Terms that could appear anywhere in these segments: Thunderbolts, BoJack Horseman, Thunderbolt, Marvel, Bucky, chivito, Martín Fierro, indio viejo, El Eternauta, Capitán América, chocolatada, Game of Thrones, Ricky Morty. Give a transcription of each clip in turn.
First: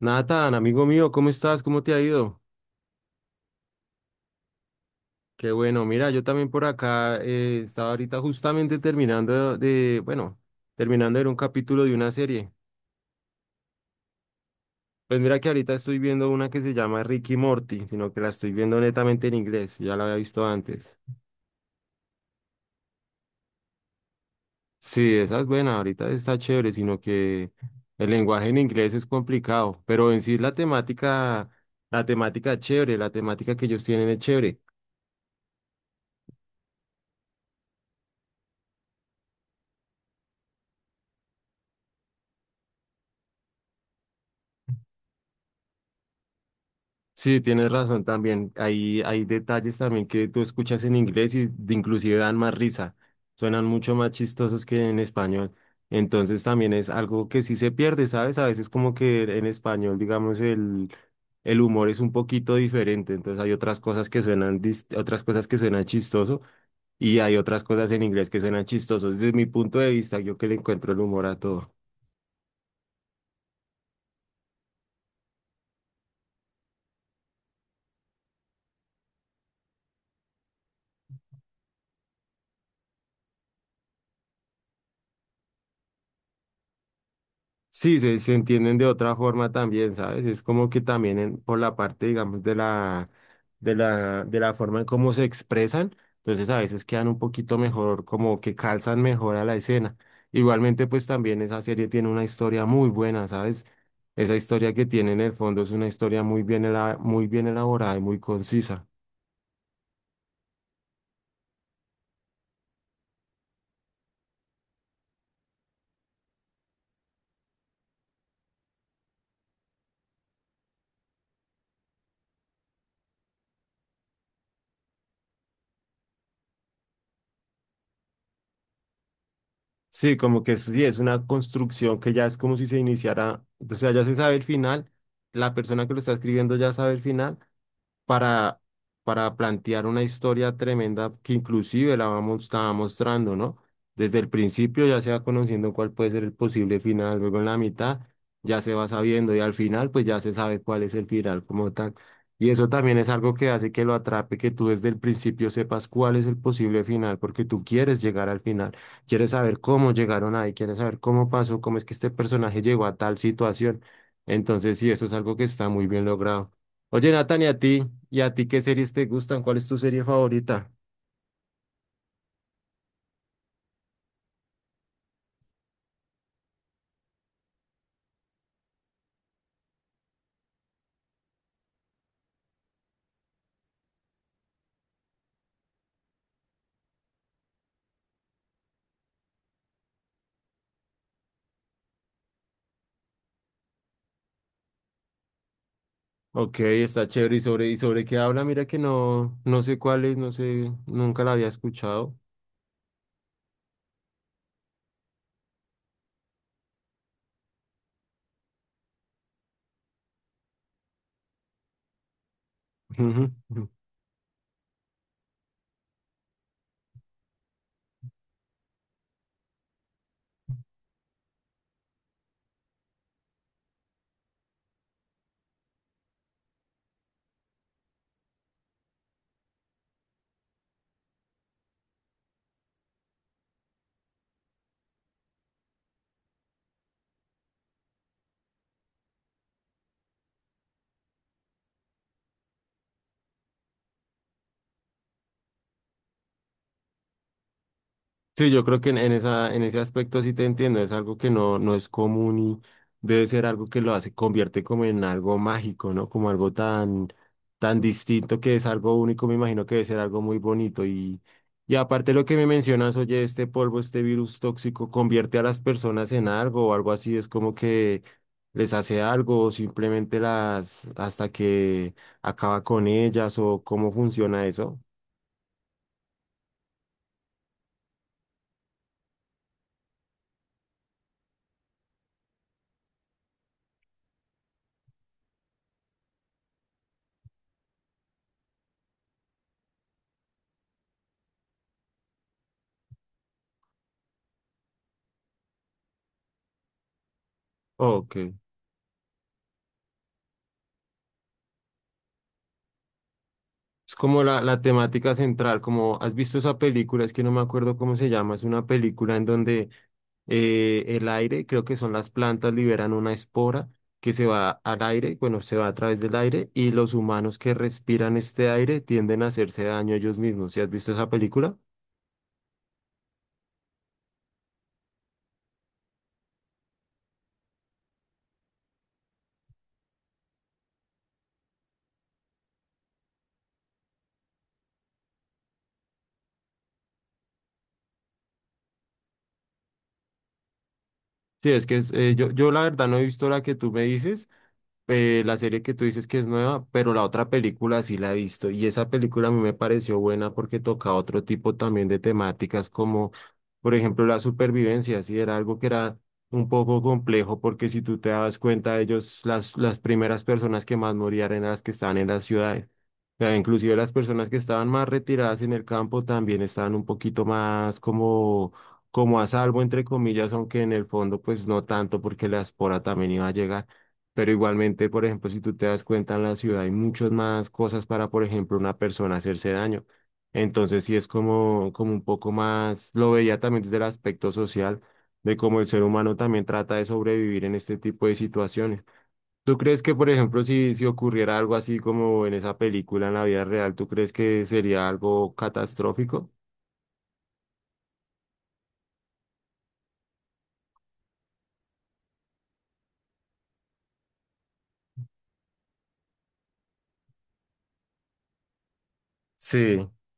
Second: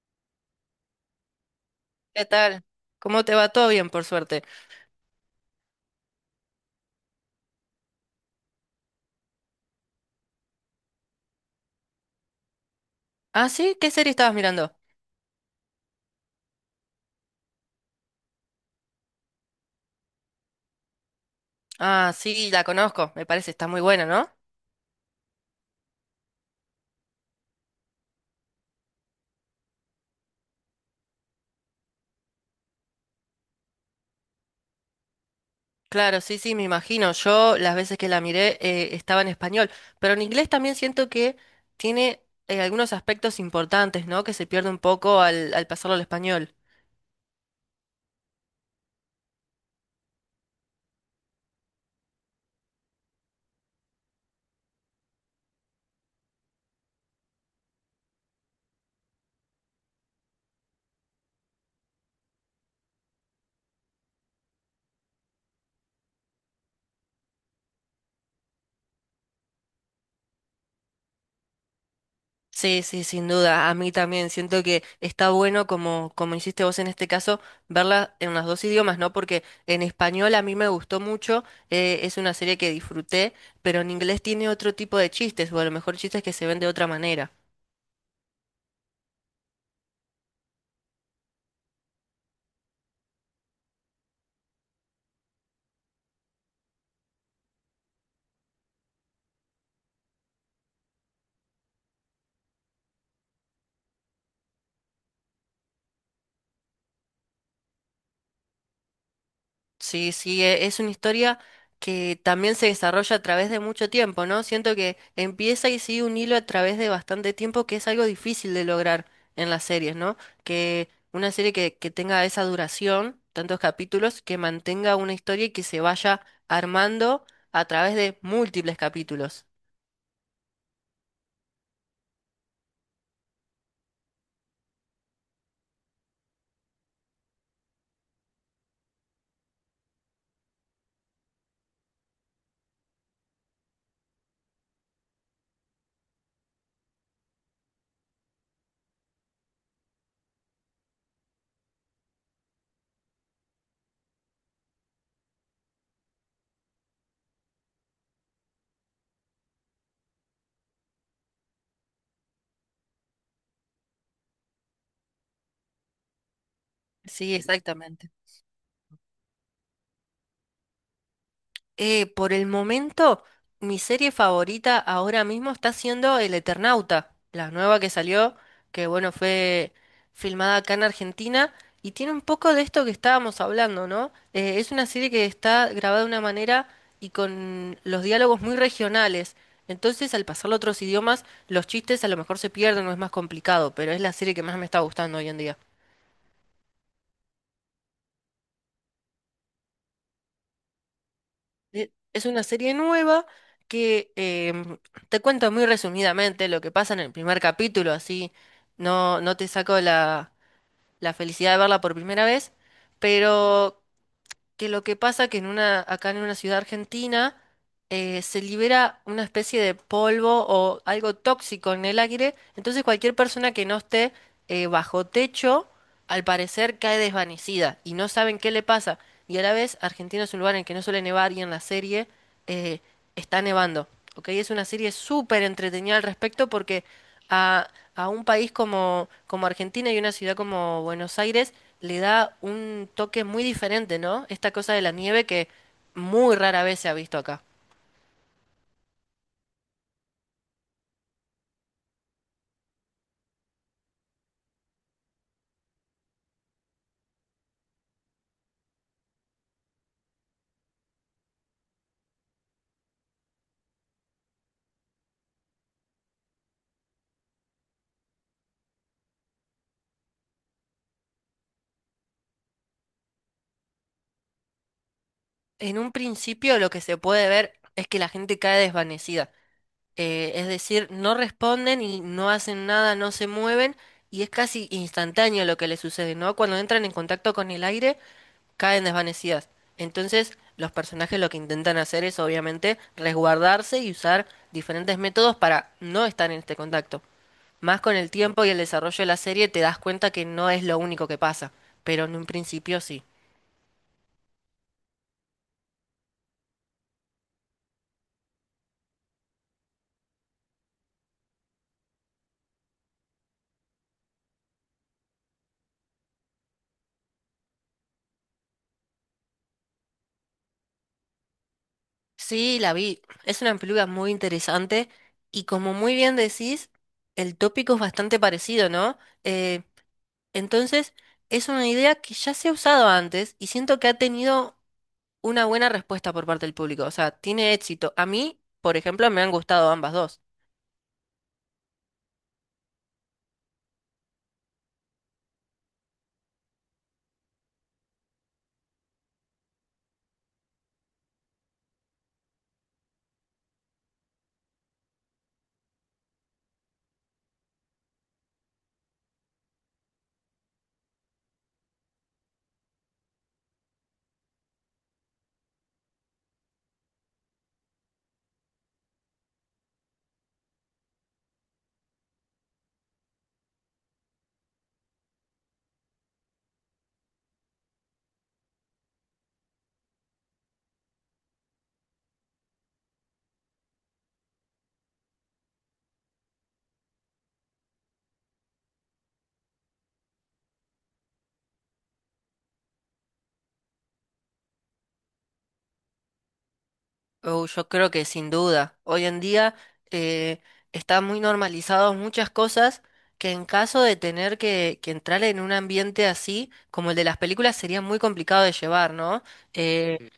Nathan, amigo mío, ¿cómo estás? ¿Cómo te ha ¿Qué ido? tal? ¿Cómo te va? Todo bien, por suerte. Qué bueno, mira, yo también por acá estaba ahorita justamente terminando bueno, terminando de ver un capítulo de una serie. Ah, sí, ¿qué serie estabas mirando? Pues mira que ahorita estoy viendo una que se llama Ricky Morty, sino que la estoy viendo netamente en inglés, ya la había visto antes. Ah, sí, la conozco, me parece, está muy buena, ¿no? Sí, esa es buena, ahorita está chévere, sino que el lenguaje en inglés es complicado, pero en sí la temática es chévere, la temática que ellos tienen es chévere. Claro, sí, sí, me imagino. Yo las veces que la miré estaba en español, pero en inglés también siento que tiene algunos aspectos importantes, ¿no? Que se pierde un poco al pasarlo al español. Sí, tienes razón también. Hay detalles también que tú escuchas en inglés y de- inclusive dan más risa. Suenan mucho más chistosos que en español. Entonces también es algo que sí se pierde, ¿sabes? A veces como que en español, digamos, el humor es un poquito diferente. Entonces hay otras cosas que suenan, otras cosas que suenan chistoso y hay otras cosas en inglés que suenan chistosos. Desde mi punto de vista, yo que le encuentro el humor a todo. Sí, sí, sin duda. A mí también siento que está bueno, como, como hiciste vos en este caso, verla en los dos idiomas, ¿no? Porque en español a mí me gustó mucho, es una serie que disfruté, pero en inglés tiene otro tipo de chistes, o a lo mejor chistes que se ven de otra manera. Sí, se entienden de otra forma también, ¿sabes? Es como que también por la parte, digamos, de la forma en cómo se expresan, entonces a veces quedan un poquito mejor, como que calzan mejor a la escena. Igualmente, pues también esa serie tiene una historia muy buena, ¿sabes? Esa historia que tiene en el fondo es una historia muy bien, muy bien elaborada y muy concisa. Sí, sí, es una historia que también se desarrolla a través de mucho tiempo, ¿no? Siento que empieza y sigue un hilo a través de bastante tiempo, que es algo difícil de lograr en las series, ¿no? Que una serie que tenga esa duración, tantos capítulos, que mantenga una historia y que se vaya armando a través de múltiples capítulos. Sí, como que sí, es una construcción que ya es como si se iniciara, o sea, ya se sabe el final, la persona que lo está escribiendo ya sabe el final para, para plantear una historia tremenda que inclusive la vamos, estaba mostrando, ¿no? Desde el principio ya se va conociendo cuál puede ser el posible final, luego en la mitad ya se va sabiendo y al final pues ya se sabe cuál es el final como tal. Y eso también es algo que hace que lo atrape, que tú desde el principio sepas cuál es el posible final, porque tú quieres llegar al final, quieres saber cómo llegaron ahí, quieres saber cómo pasó, cómo es que este personaje llegó a tal situación. Entonces, sí, eso es algo que está muy bien logrado. Oye, Sí, Nathan, ¿y a ti? exactamente. ¿Y a ti qué series te gustan? ¿Cuál es tu serie favorita? Por el momento, mi serie favorita ahora mismo está siendo El Eternauta, la nueva que salió, que bueno, fue filmada acá en Argentina y tiene un poco de esto que estábamos hablando, ¿no? Es una serie que está grabada de una manera y con los diálogos muy regionales. Entonces, al pasarlo a otros idiomas, los chistes a lo mejor se pierden o es más complicado, pero es la serie que más me está gustando hoy en día. Ok, está chévere. Y sobre qué habla? Mira que no, no sé cuál es, no sé, nunca la había escuchado. Es una serie nueva que te cuento muy resumidamente lo que pasa en el primer capítulo, así no, no te saco la, la felicidad de verla por primera vez, pero que lo que pasa que en una, acá en una ciudad argentina se libera una especie de polvo o algo tóxico en el aire, entonces cualquier persona que no esté bajo techo, al parecer cae desvanecida y no saben qué le pasa. Y a la vez, Argentina es un lugar en el que no suele nevar y en la serie eh, está nevando. ¿Ok? Es una serie súper entretenida al respecto porque a, a un país como, como Argentina y una ciudad como Buenos Aires le da un toque muy diferente, ¿no? Esta cosa de la nieve que muy rara vez se ha visto acá. Sí, yo creo que en esa, en ese aspecto sí te entiendo, es algo que no, no es común y debe ser algo que lo hace, convierte como en algo mágico, ¿no? Como algo tan, tan distinto que es algo único, me imagino que debe ser algo muy bonito. Y aparte lo que me mencionas, oye, este polvo, este virus tóxico, convierte a las personas en algo o algo así, es como que les hace algo o simplemente las, hasta que acaba con ellas o cómo funciona eso. En un principio lo que se puede ver es que la gente cae desvanecida. Es decir, no responden y no hacen nada, no se mueven y es casi instantáneo lo que les sucede, ¿no? Cuando entran en contacto con el aire, caen desvanecidas. Entonces, los personajes lo que intentan hacer es obviamente resguardarse y usar diferentes métodos para no estar en este contacto. Más con el Ok. tiempo y el desarrollo de la serie te das cuenta que no es lo único que pasa, pero en un principio sí. Es como la temática central, como has visto esa película, es que no me acuerdo cómo se llama, es una película en donde el aire, creo que son las plantas, liberan una espora que se va al aire, bueno, se va a través del aire y los humanos que respiran este aire tienden a hacerse daño ellos mismos. ¿Sí has visto esa película? Sí, la vi. Es una película muy interesante y como muy bien decís, el tópico es bastante parecido, ¿no? Eh, entonces, es una idea que ya se ha usado antes y siento que ha tenido una buena respuesta por parte del público. O sea, tiene éxito. A mí, por ejemplo, me han gustado ambas dos. Sí, es que es, yo, yo la verdad no he visto la que tú me dices, la serie que tú dices que es nueva, pero la otra película sí la he visto y esa película a mí me pareció buena porque toca otro tipo también de temáticas como, por ejemplo, la supervivencia, sí, era algo que era un poco complejo porque si tú te das cuenta, ellos, las primeras personas que más morían eran las que estaban en las ciudades. O sea, inclusive las personas que estaban más retiradas en el campo también estaban un poquito más como, como a salvo, entre comillas, aunque en el fondo pues no tanto porque la espora también iba a llegar. Pero igualmente, por ejemplo, si tú te das cuenta en la ciudad hay muchas más cosas para, por ejemplo, una persona hacerse daño. Entonces sí es como, como un poco más, lo veía también desde el aspecto social, de cómo el ser humano también trata de sobrevivir en este tipo de situaciones. ¿Tú crees que, por ejemplo, si ocurriera algo así como en esa película en la vida real, ¿tú crees que sería algo catastrófico? Oh, yo creo que sin duda. Hoy en día eh, están muy normalizadas muchas cosas que en caso de tener que entrar en un ambiente así, como el de las películas, sería muy complicado de llevar, ¿no? Sí, Eh,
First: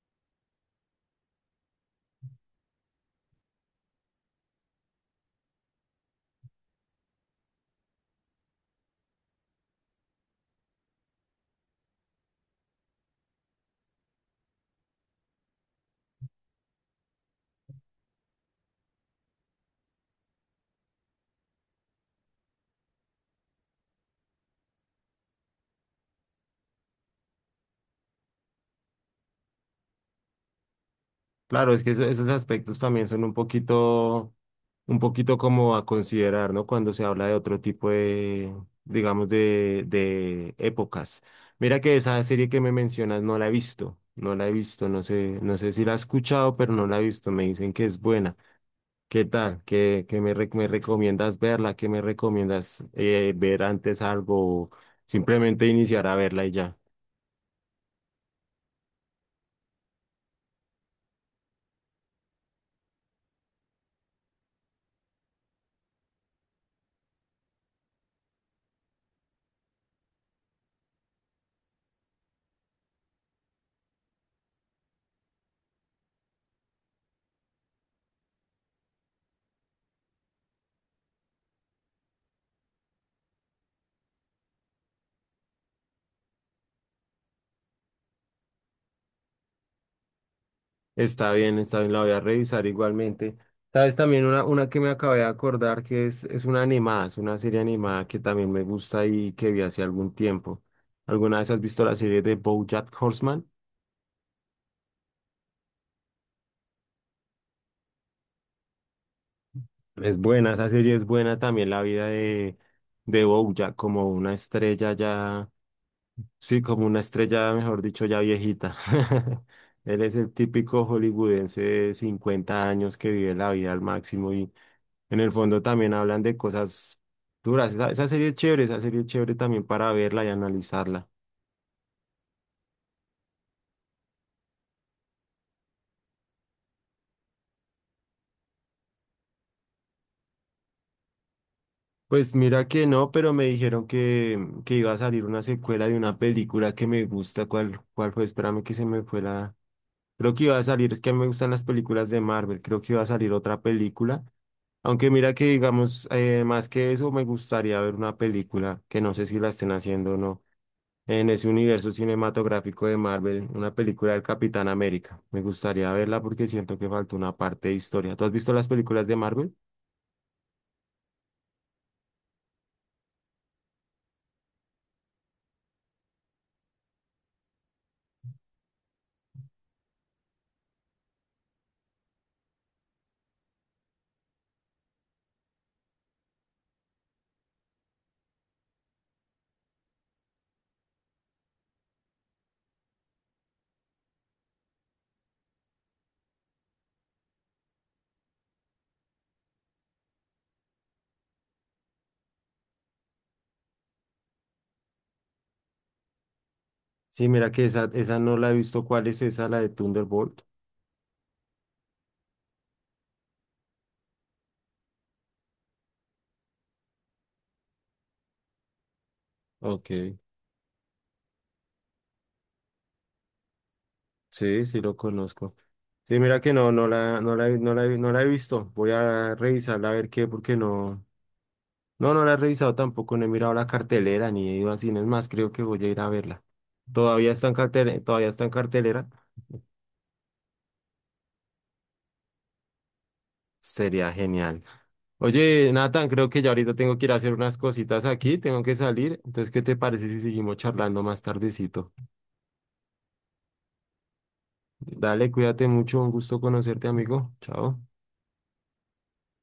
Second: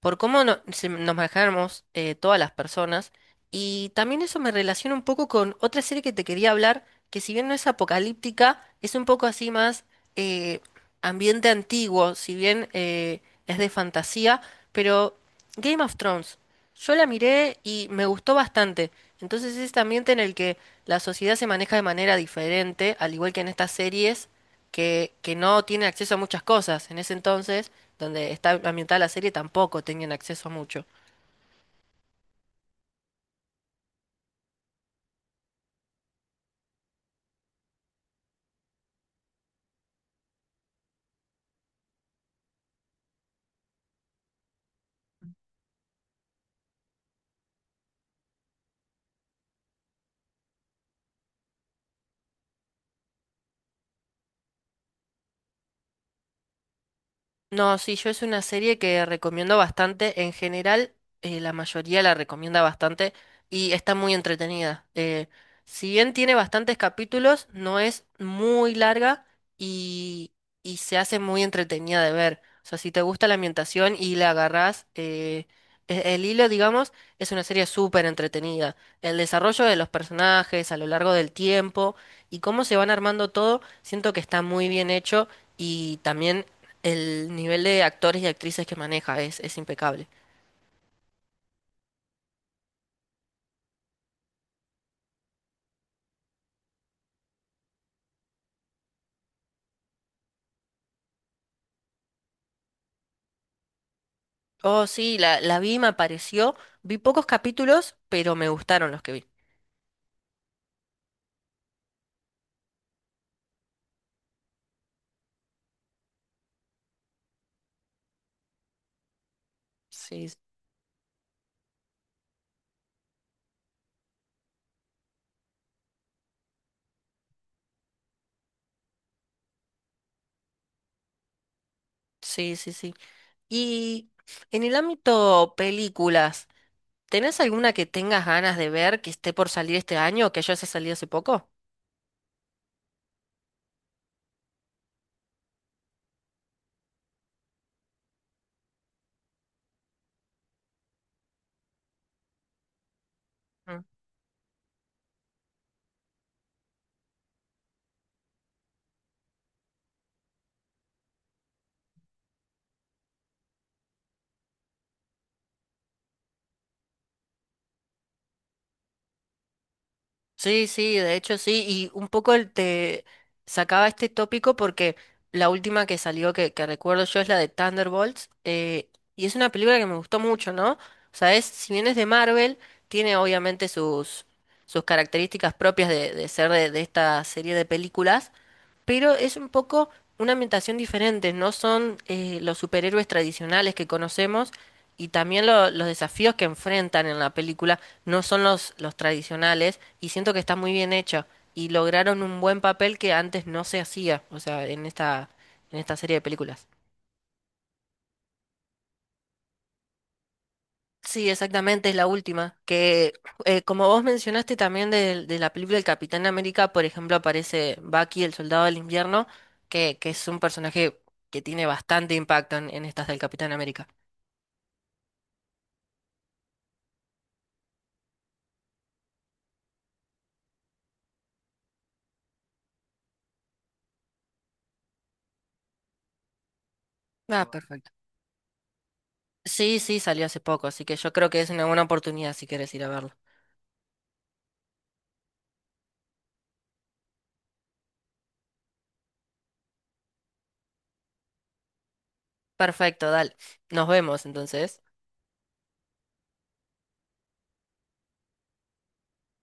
por cómo nos manejamos todas las personas. Y también eso me relaciona un poco con otra serie que te quería hablar, que si bien no es apocalíptica, es un poco así más eh, ambiente antiguo, si bien es de fantasía, pero Game of Thrones, yo la miré y me gustó bastante. Entonces es este ambiente en el que la sociedad se maneja de manera diferente, al igual que en estas series, que no tienen acceso a muchas cosas. En ese entonces, donde está ambientada la serie, tampoco tenían acceso a mucho. Claro, es que esos aspectos también son un poquito como a considerar, ¿no? Cuando se habla de otro tipo de, digamos, de épocas. Mira que esa serie que me mencionas no la he visto, no la he visto, no sé, no sé si la he escuchado, pero no la he visto. Me dicen que es buena. ¿Qué tal? ¿Qué, me recomiendas verla? ¿Qué me recomiendas ver antes algo? Simplemente iniciar a verla y ya. No, sí, yo es una serie que recomiendo bastante. En general, la mayoría la recomienda bastante y está muy entretenida. Si bien tiene bastantes capítulos, no es muy larga y, y se hace muy entretenida de ver. O sea, si te gusta la ambientación y la agarrás el hilo, digamos, es una serie súper entretenida. El desarrollo de los personajes a lo largo del tiempo y cómo se van armando todo, siento que está muy bien hecho. Y también el nivel de actores y actrices que maneja es impecable. Está bien, la voy a revisar igualmente. Sabes, también una que me acabé de acordar que es una animada, es una serie animada que también me gusta y que vi hace algún tiempo. ¿Alguna vez has visto la serie de BoJack Horseman? Oh, sí, la vi, me pareció. Vi pocos capítulos, pero me gustaron los que vi. Es buena, esa serie es buena también, la vida de BoJack como una estrella ya, sí, como una estrella, mejor dicho, ya viejita. Él es Sí, el típico hollywoodense de 50 años que vive la vida al máximo. En el fondo también hablan de cosas duras. Esa serie es chévere, esa serie es chévere también para verla y analizarla. sí, sí, sí. Y en el ámbito películas, ¿tenés alguna que tengas ganas de ver que esté por salir este año o que ya haya salido hace poco? Pues mira que no, pero me dijeron que iba a salir una secuela de una película que me gusta. ¿Cuál, cuál fue? Espérame que se me fue la... Creo que iba a salir, es que a mí me gustan las películas de Marvel, creo que iba a salir otra película. Aunque mira que digamos, más que eso, me gustaría ver una película que no sé si la estén haciendo o no, en ese universo cinematográfico de Marvel, una película del Capitán América. Me gustaría verla porque siento que falta una parte de historia. ¿Tú has visto las películas de Marvel? Sí, sí, de hecho sí, y un poco te sacaba este tópico porque la última que salió que recuerdo yo es la de Thunderbolts, y es una película que me gustó mucho, ¿no? O sea, es, si bien es de Marvel, tiene obviamente sus características propias de ser de esta serie de películas, pero es un poco una ambientación diferente, no son los superhéroes tradicionales que conocemos y también los desafíos que enfrentan en la película no son los tradicionales y siento que está muy bien hecho y lograron un buen papel que antes no se hacía, o sea, en esta serie de películas. Sí, mira que esa no la he visto. ¿Cuál es esa, la de Thunderbolt? Sí, exactamente, es la última. Que como vos mencionaste también la película El Capitán América, por ejemplo, aparece Bucky, el soldado del invierno, Ok, que es un personaje que tiene bastante impacto en estas del Capitán América. sí, sí lo conozco. Sí, mira que no, no la he visto. Voy a revisarla a ver qué, porque no, no, no la he revisado tampoco, no he mirado la cartelera ni he ido a cines más, creo que voy a ir a verla. Todavía está Ah, en perfecto. cartelera, todavía está en cartelera. Sí, sí, salió hace poco, así que yo creo que es una buena oportunidad si quieres ir a verlo. Sería genial. Oye, Nathan, creo que ya ahorita tengo que ir a hacer unas cositas aquí, tengo que salir. Entonces, ¿qué te parece Perfecto, dale. Nos vemos entonces.